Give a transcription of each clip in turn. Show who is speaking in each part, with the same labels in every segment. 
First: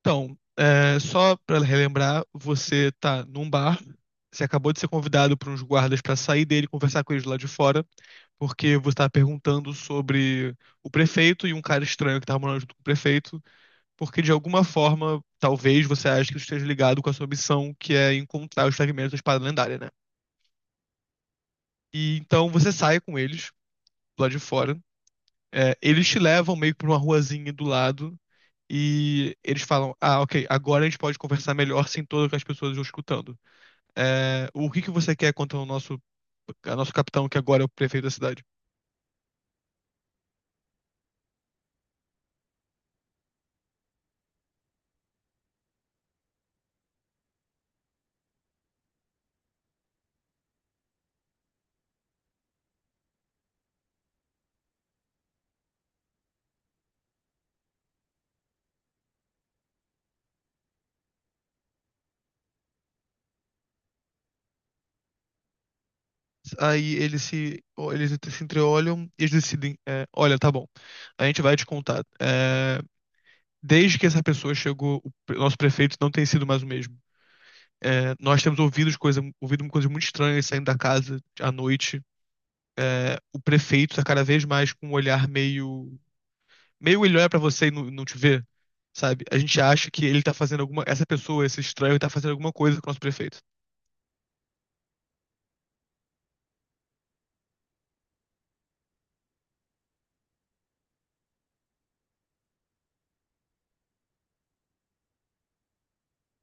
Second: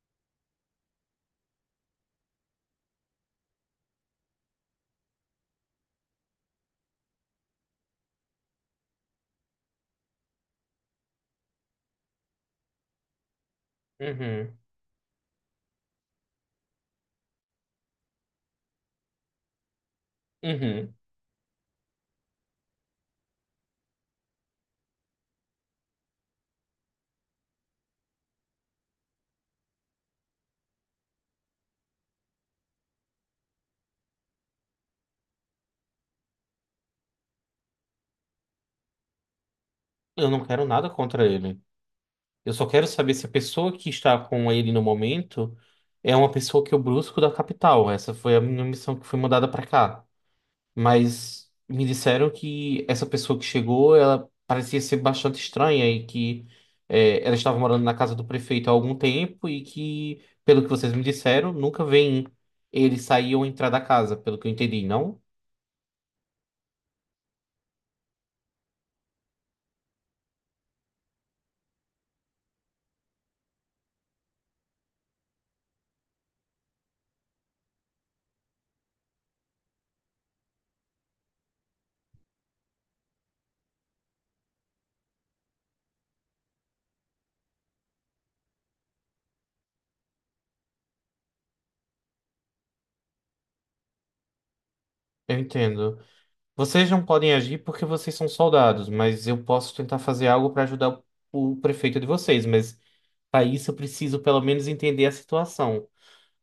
Speaker 1: Então, só pra relembrar, você tá num bar, você acabou de ser convidado por uns guardas pra sair dele e conversar com eles lá de fora, porque você tá perguntando sobre o prefeito e um cara estranho que tá morando junto com o prefeito, porque de
Speaker 2: Uhum,
Speaker 1: alguma forma, talvez você ache que isso esteja ligado com a sua missão, que é encontrar os fragmentos da espada lendária, né?
Speaker 2: uhum.
Speaker 1: E então você sai com eles lá de fora. Eles te levam meio que pra uma ruazinha do lado e eles falam: Ah, ok, agora a gente pode conversar melhor sem todas as pessoas nos escutando. O que que você quer contra a nosso capitão, que agora é o prefeito da cidade?
Speaker 2: Eu não quero nada contra ele. Eu só quero saber se a pessoa que está com ele no momento é uma pessoa que eu busco da capital. Essa foi a minha missão que foi mandada pra cá. Mas me disseram que essa pessoa que chegou, ela parecia ser bastante estranha e que ela estava morando na casa do prefeito há algum tempo e que, pelo que vocês me disseram, nunca vem ele sair ou entrar da casa, pelo que eu entendi, não?
Speaker 1: Aí eles se entreolham e eles decidem: é, Olha, tá bom, a gente vai te contar. É, desde que essa pessoa chegou, nosso prefeito não tem sido mais o mesmo. É, nós temos ouvido coisas muito estranhas saindo da casa à noite. O prefeito tá cada vez mais com um olhar meio. Meio ele olha pra você e não te vê, sabe? A gente acha que ele tá fazendo alguma. Essa pessoa, esse estranho, tá fazendo alguma coisa com o nosso prefeito.
Speaker 2: Eu entendo. Vocês não podem agir porque vocês são soldados, mas eu posso tentar fazer algo para ajudar o prefeito de vocês. Mas para isso eu preciso pelo menos entender a situação.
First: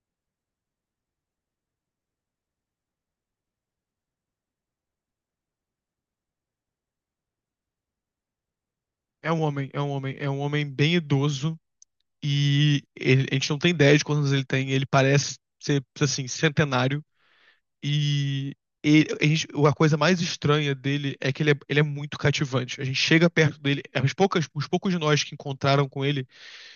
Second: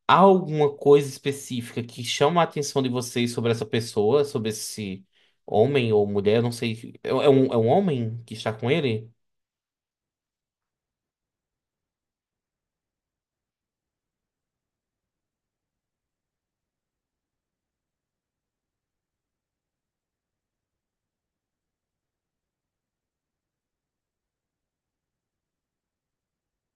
Speaker 2: Há alguma coisa específica que chama a atenção de vocês sobre essa pessoa, sobre esse homem ou mulher? Eu não sei. É um homem que está com ele?
Speaker 1: É um homem bem idoso e a gente não tem ideia de quantos anos ele tem. Ele parece ser, assim, centenário. E a coisa mais estranha dele é que ele é muito cativante. A gente chega perto dele, os poucos de nós que encontraram com ele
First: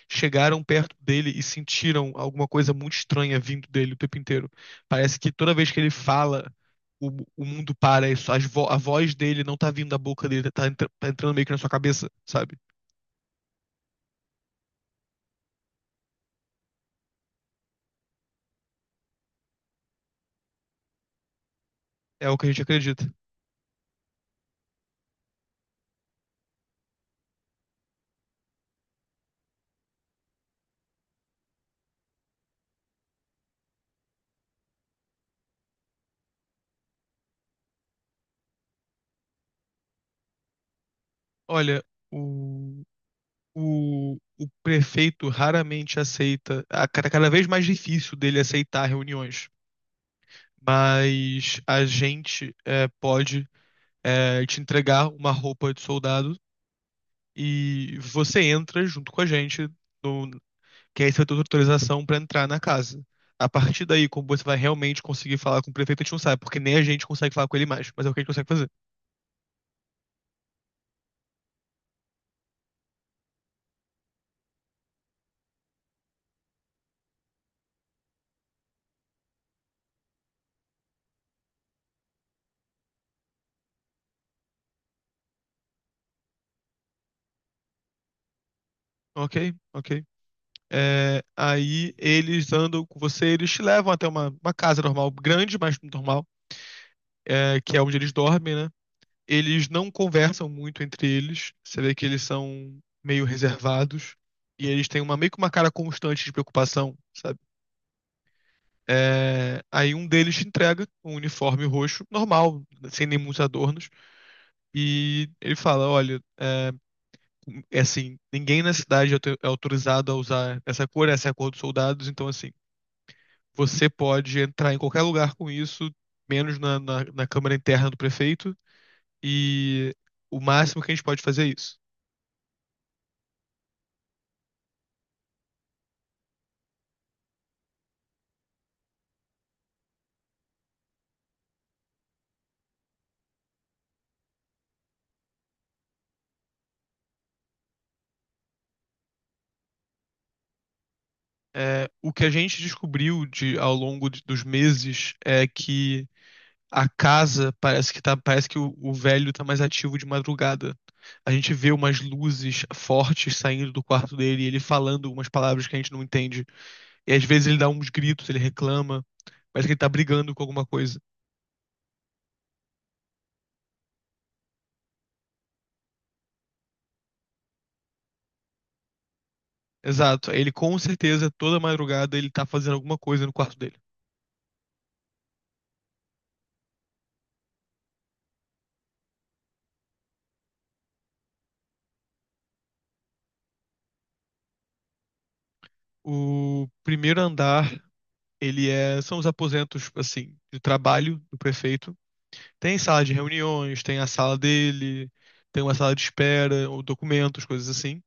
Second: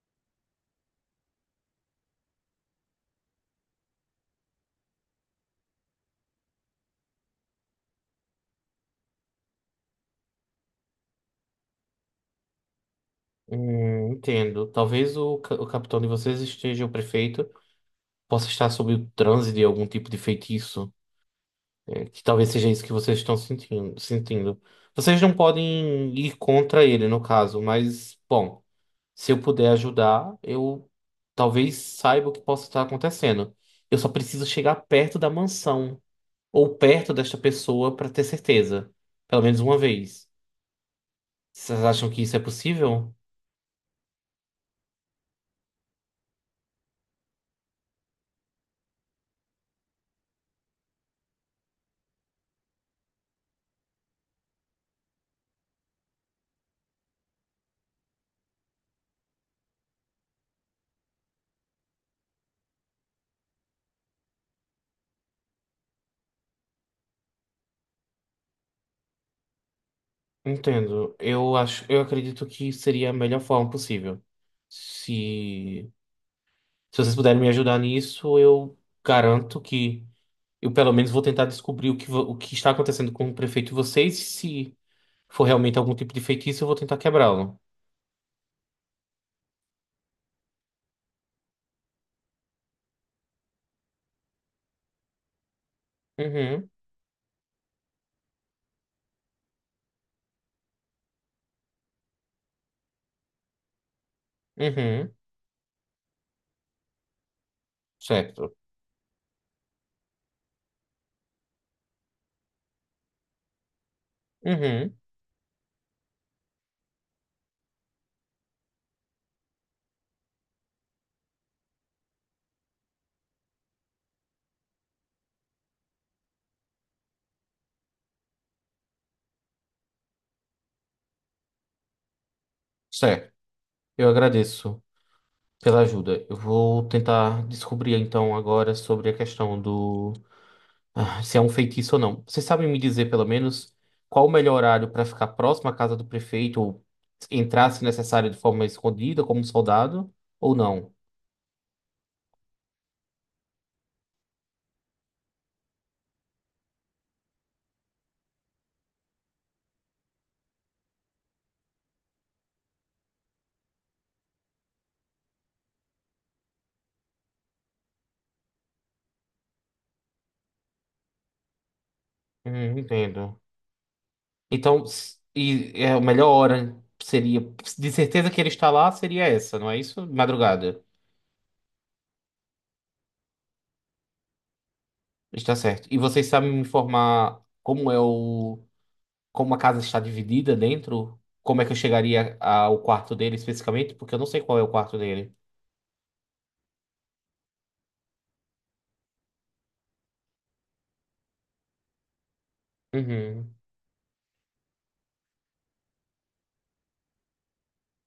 Speaker 1: chegaram perto dele e sentiram alguma coisa muito estranha vindo dele o tempo inteiro. Parece que toda vez que ele fala, o, o mundo para, isso, a voz dele não tá vindo da boca dele, tá, tá entrando meio que na sua cabeça, sabe?
Speaker 2: Entendo. Talvez o capitão de vocês esteja, o prefeito, possa estar sob o transe de algum tipo de feitiço. Que
Speaker 1: É o que a
Speaker 2: talvez
Speaker 1: gente
Speaker 2: seja isso que
Speaker 1: acredita.
Speaker 2: vocês estão sentindo, sentindo. Vocês não podem ir contra ele, no caso, mas, bom, se eu puder ajudar, eu talvez saiba o que possa estar acontecendo. Eu só preciso chegar perto da mansão ou perto desta pessoa para ter certeza, pelo menos uma vez.
Speaker 1: Olha,
Speaker 2: Vocês acham que isso é possível?
Speaker 1: o prefeito raramente aceita, a cada vez mais difícil dele aceitar reuniões, mas a gente pode te entregar uma roupa de soldado e você entra junto com a gente, no, que aí você vai ter autorização para entrar na casa. A partir daí, como você vai realmente conseguir falar com o prefeito, a gente não sabe, porque nem a gente consegue falar com ele mais, mas é o que a gente consegue fazer.
Speaker 2: Entendo. Eu acho, eu acredito que seria a melhor forma possível. Se, se vocês puderem me ajudar nisso, eu garanto que eu, pelo menos, vou tentar descobrir o que está acontecendo com o prefeito e vocês. Se for realmente algum tipo de feitiço, eu vou tentar quebrá-lo.
Speaker 1: Ok, ok. É, aí eles andam com você, eles te levam até uma casa normal, grande, mas normal,
Speaker 2: Uhum,
Speaker 1: que é onde eles dormem, né? Eles não conversam muito entre eles. Você vê que eles são meio reservados. E eles têm
Speaker 2: uhum,
Speaker 1: meio que uma cara constante de preocupação, sabe?
Speaker 2: certo.
Speaker 1: É, aí um deles te entrega um uniforme roxo, normal, sem nem muitos adornos.
Speaker 2: Uhum,
Speaker 1: E ele fala: Olha, é, é assim, ninguém na cidade é autorizado a usar essa cor, essa é a cor dos soldados, então assim. Você pode entrar em qualquer lugar com isso, menos na câmara interna do prefeito, e o máximo que a gente pode fazer é isso.
Speaker 2: certo. Eu agradeço pela ajuda. Eu vou tentar descobrir, então, agora sobre a questão do, ah, se é um feitiço ou não. Vocês sabem me dizer, pelo menos, qual o melhor horário para ficar próximo à casa do prefeito ou entrar, se necessário, de forma escondida, como um soldado, ou não?
Speaker 1: É, o que a gente descobriu ao longo dos meses é que a casa parece que tá, parece que o velho está mais ativo de madrugada. A gente vê umas luzes fortes saindo do quarto dele, e ele falando umas palavras que a gente não entende. E às vezes ele dá uns gritos, ele reclama, parece que ele tá brigando com alguma coisa.
Speaker 2: Uhum, entendo. Então, e é a melhor hora seria, de certeza que ele está lá, seria essa, não é isso?
Speaker 1: Exato. Ele com
Speaker 2: Madrugada.
Speaker 1: certeza, toda madrugada, ele tá fazendo alguma coisa no quarto dele.
Speaker 2: Está certo. E vocês sabem me informar como a casa está dividida dentro? Como é que eu chegaria ao quarto dele especificamente? Porque eu não sei qual é o quarto dele.
Speaker 1: O primeiro andar, ele é. São os aposentos, assim, de trabalho do prefeito. Tem sala de
Speaker 2: Uhum.
Speaker 1: reuniões, tem a sala dele, tem uma sala de espera, ou documentos, coisas assim.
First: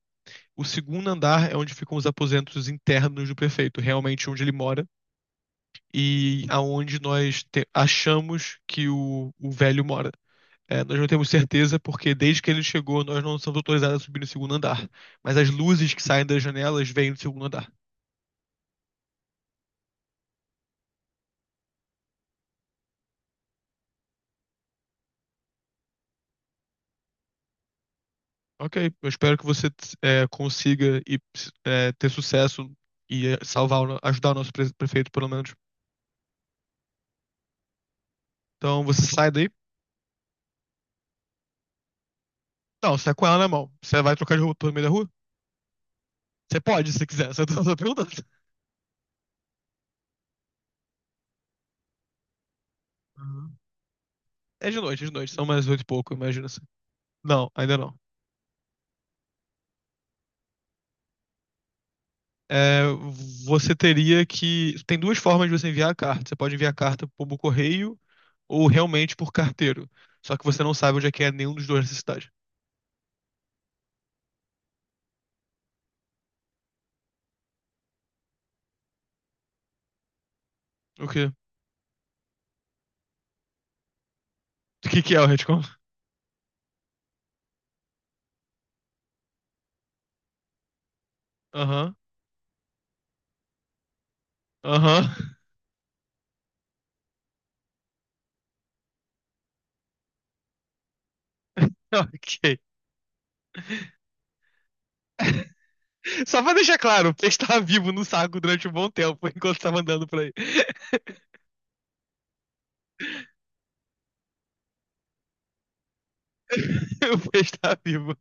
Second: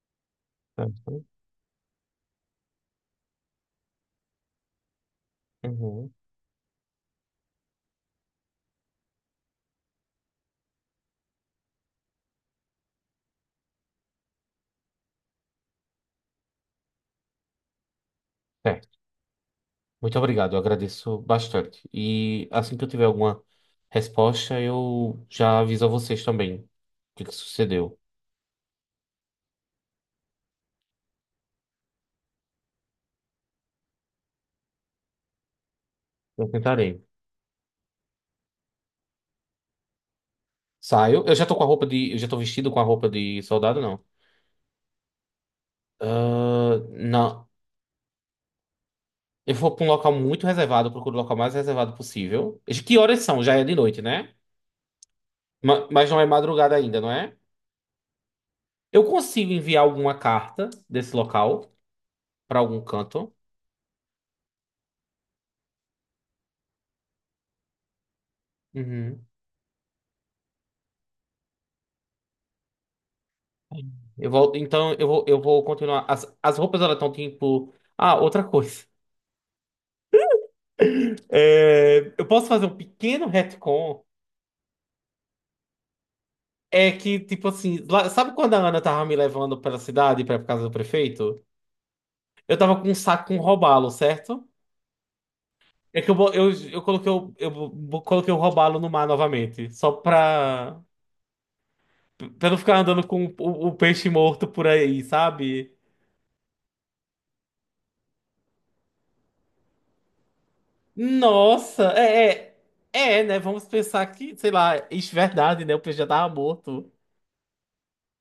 Speaker 1: O segundo
Speaker 2: Certo.
Speaker 1: andar é onde ficam os aposentos internos do prefeito, realmente onde ele mora,
Speaker 2: Uhum.
Speaker 1: e aonde achamos que o velho mora. É, nós não temos certeza porque desde que ele chegou nós não somos autorizados a subir no segundo andar. Mas as luzes que saem das janelas vêm do segundo andar.
Speaker 2: Certo. Muito obrigado, eu agradeço bastante. E assim que eu tiver alguma resposta, eu já aviso a vocês também o que que sucedeu.
Speaker 1: Ok, eu espero que você consiga ter sucesso e salvar, o no- ajudar o nosso prefeito pelo menos.
Speaker 2: Eu tentarei.
Speaker 1: Então você sai daí?
Speaker 2: Saio. Eu já tô vestido com a
Speaker 1: Não, você
Speaker 2: roupa
Speaker 1: tá com ela
Speaker 2: de
Speaker 1: na mão.
Speaker 2: soldado,
Speaker 1: Você
Speaker 2: não.
Speaker 1: vai trocar de roupa pelo meio da rua? Você
Speaker 2: Ah,
Speaker 1: pode, se quiser. Você
Speaker 2: não.
Speaker 1: tá só perguntando.
Speaker 2: Eu vou pra um local muito reservado, eu procuro o local mais reservado possível. De Que horas são?
Speaker 1: Uhum.
Speaker 2: Já é de noite, né?
Speaker 1: É de noite, é de noite. São mais oito e
Speaker 2: Mas
Speaker 1: pouco,
Speaker 2: não é
Speaker 1: imagina assim.
Speaker 2: madrugada ainda, não é?
Speaker 1: Não, ainda não.
Speaker 2: Eu consigo enviar alguma carta desse local pra
Speaker 1: é,
Speaker 2: algum canto.
Speaker 1: Você teria que. Tem duas formas de você enviar a carta. Você pode enviar a carta por correio ou realmente
Speaker 2: Uhum.
Speaker 1: por carteiro. Só que você não sabe onde é que é nenhum dos dois nessa cidade.
Speaker 2: Eu vou, então eu vou continuar. As roupas elas estão tipo. Ah, outra coisa.
Speaker 1: O quê?
Speaker 2: Eu posso fazer um pequeno retcon.
Speaker 1: O que que é o retcon?
Speaker 2: É que, tipo assim, sabe quando a Ana tava me levando pela cidade pra casa do prefeito?
Speaker 1: Aham,
Speaker 2: Eu tava com um saco com um robalo, certo?
Speaker 1: aham.
Speaker 2: É que eu coloquei o robalo no mar novamente, só pra
Speaker 1: Ok.
Speaker 2: não ficar andando com o peixe morto por aí, sabe?
Speaker 1: Só pra deixar claro, o peixe tava vivo no saco durante um bom tempo, enquanto tava andando por aí.
Speaker 2: Nossa, é, né? Vamos pensar que, sei lá, isso é verdade, né? O peixe já tava morto.
Speaker 1: O peixe tava vivo.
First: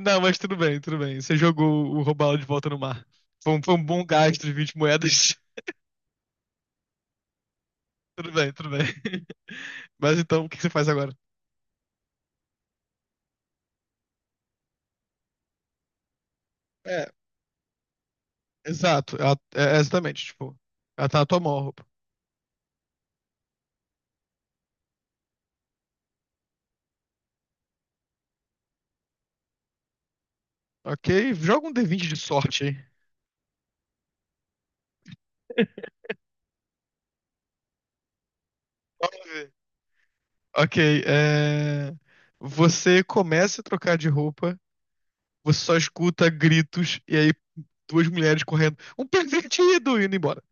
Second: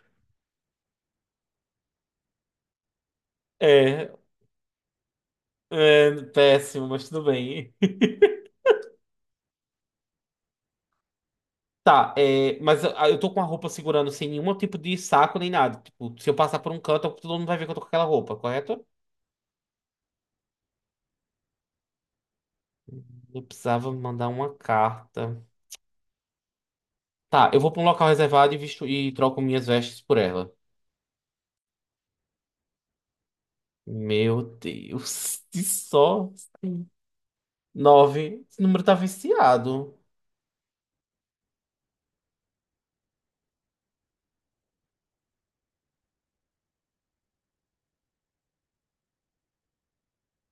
Speaker 1: Não, mas tudo bem, tudo bem. Você jogou o robalo de volta no mar. Foi foi um bom
Speaker 2: É,
Speaker 1: gasto de 20 moedas.
Speaker 2: é péssimo, mas tudo bem.
Speaker 1: Tudo bem, tudo bem. Mas então, o que que você faz agora?
Speaker 2: Tá, mas eu tô com a roupa segurando sem nenhum tipo de saco nem nada. Tipo, se eu passar por um
Speaker 1: É,
Speaker 2: canto, todo mundo vai ver que eu tô com aquela roupa, correto?
Speaker 1: exato. É, é exatamente, tipo, ela tá na tua mão, a roupa.
Speaker 2: Eu precisava mandar uma carta. Tá, eu vou pra um local reservado e visto e troco minhas vestes por ela.
Speaker 1: Ok, joga um D20 de sorte aí.
Speaker 2: Meu Deus, que só assim. Nove. Esse número tá
Speaker 1: Vamos ver.
Speaker 2: viciado.
Speaker 1: Ok, é... Você começa a trocar de roupa, você só escuta gritos e aí duas mulheres correndo. Um pervertido! Indo embora.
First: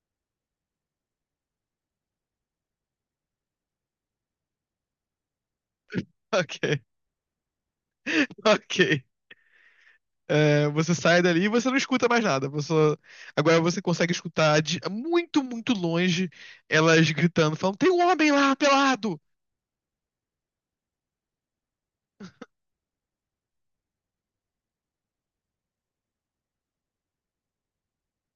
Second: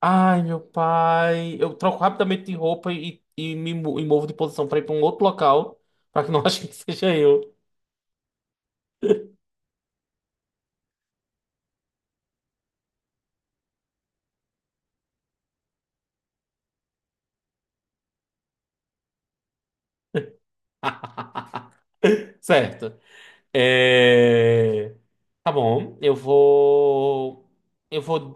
Speaker 2: Ai, meu pai. Eu troco rapidamente de roupa e me movo de posição pra ir pra um outro local, pra que não achem que
Speaker 1: Ok,
Speaker 2: seja eu.
Speaker 1: ok. É, você sai dali e você não escuta mais nada. Você... Agora você consegue escutar de muito, muito longe elas gritando, falando: tem um homem lá pelado!
Speaker 2: Certo. É, Tá bom, eu vou. Eu vou.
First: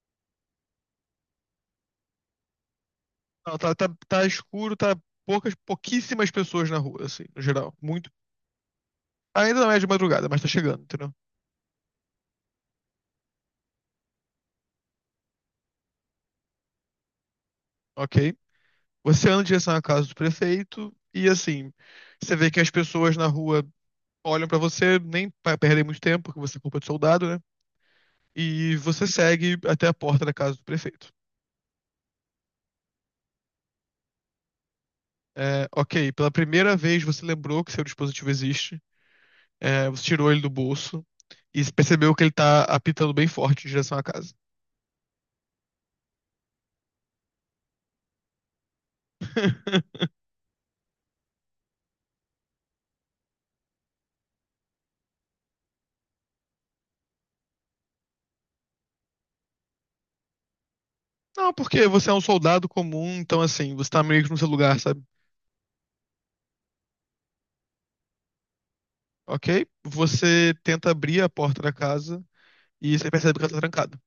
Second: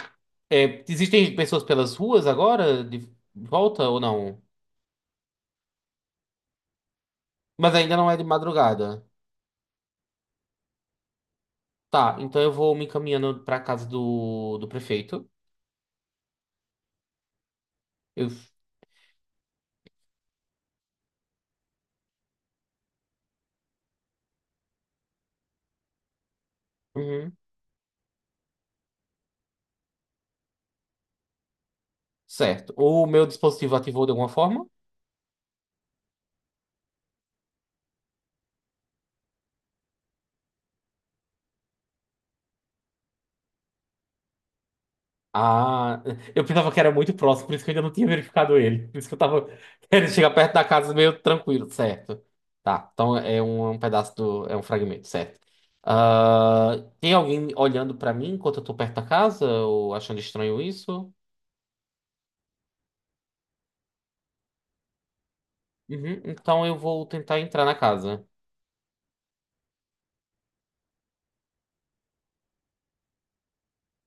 Speaker 2: Existem pessoas pelas ruas agora, de
Speaker 1: Não,
Speaker 2: volta ou
Speaker 1: tá
Speaker 2: não?
Speaker 1: escuro, tá poucas, pouquíssimas pessoas na rua, assim, no geral.
Speaker 2: Mas ainda
Speaker 1: Muito.
Speaker 2: não é de madrugada.
Speaker 1: Ainda não é de madrugada, mas tá chegando, entendeu?
Speaker 2: Tá, então eu vou me encaminhando pra casa do prefeito. Eu...
Speaker 1: Ok. Você anda em direção à casa do prefeito e, assim, você vê que as pessoas na rua olham pra você, nem pra perder muito tempo, porque você é culpa de soldado,
Speaker 2: Uhum,
Speaker 1: né? E você segue até a porta da casa do prefeito.
Speaker 2: certo. O meu dispositivo ativou de alguma forma?
Speaker 1: É, ok, pela primeira vez você lembrou que seu dispositivo existe, você tirou ele do bolso e percebeu que ele tá apitando bem forte em direção à casa.
Speaker 2: Ah, eu pensava que era muito próximo, por isso que eu ainda não tinha verificado ele. Por isso que eu tava querendo chegar perto da casa meio tranquilo, certo? Tá, então é um pedaço do. É um fragmento, certo? Ah, tem alguém olhando pra mim enquanto eu tô perto da casa? Ou achando estranho isso?
Speaker 1: Não, porque você é um soldado comum, então assim, você tá meio que no seu lugar, sabe?
Speaker 2: Uhum, então eu vou tentar entrar na casa.
Speaker 1: Ok? Você tenta abrir a porta da casa e você percebe que ela tá trancada.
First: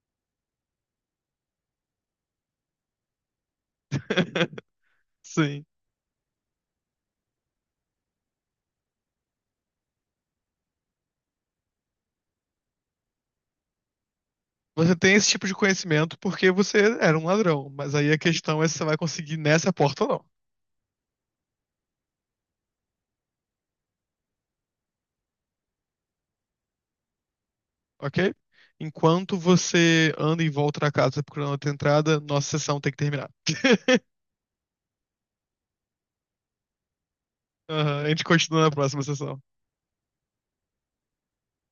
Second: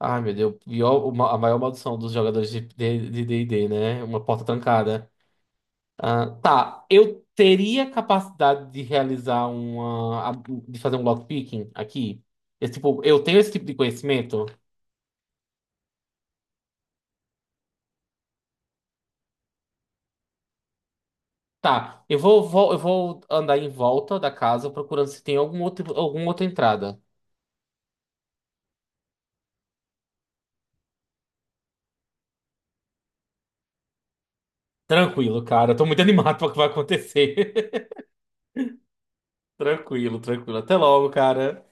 Speaker 2: Ai, meu Deus, pior, a maior maldição dos jogadores de D&D, né? Uma porta trancada.
Speaker 1: Sim.
Speaker 2: Ah, tá, eu teria capacidade de realizar de fazer um lockpicking aqui. Esse tipo, eu tenho esse tipo de conhecimento.
Speaker 1: Você tem esse tipo de conhecimento porque você era um ladrão, mas aí a questão é se você vai conseguir nessa porta ou não.
Speaker 2: Tá, eu vou andar em volta da casa procurando se tem algum outro, alguma outra entrada.
Speaker 1: Ok? Enquanto você anda em volta da casa procurando outra entrada, nossa sessão tem que terminar.
Speaker 2: Tranquilo, cara. Eu tô muito animado para o que vai acontecer.
Speaker 1: Aham, a gente continua na próxima sessão.
Speaker 2: Tranquilo, tranquilo. Até logo, cara.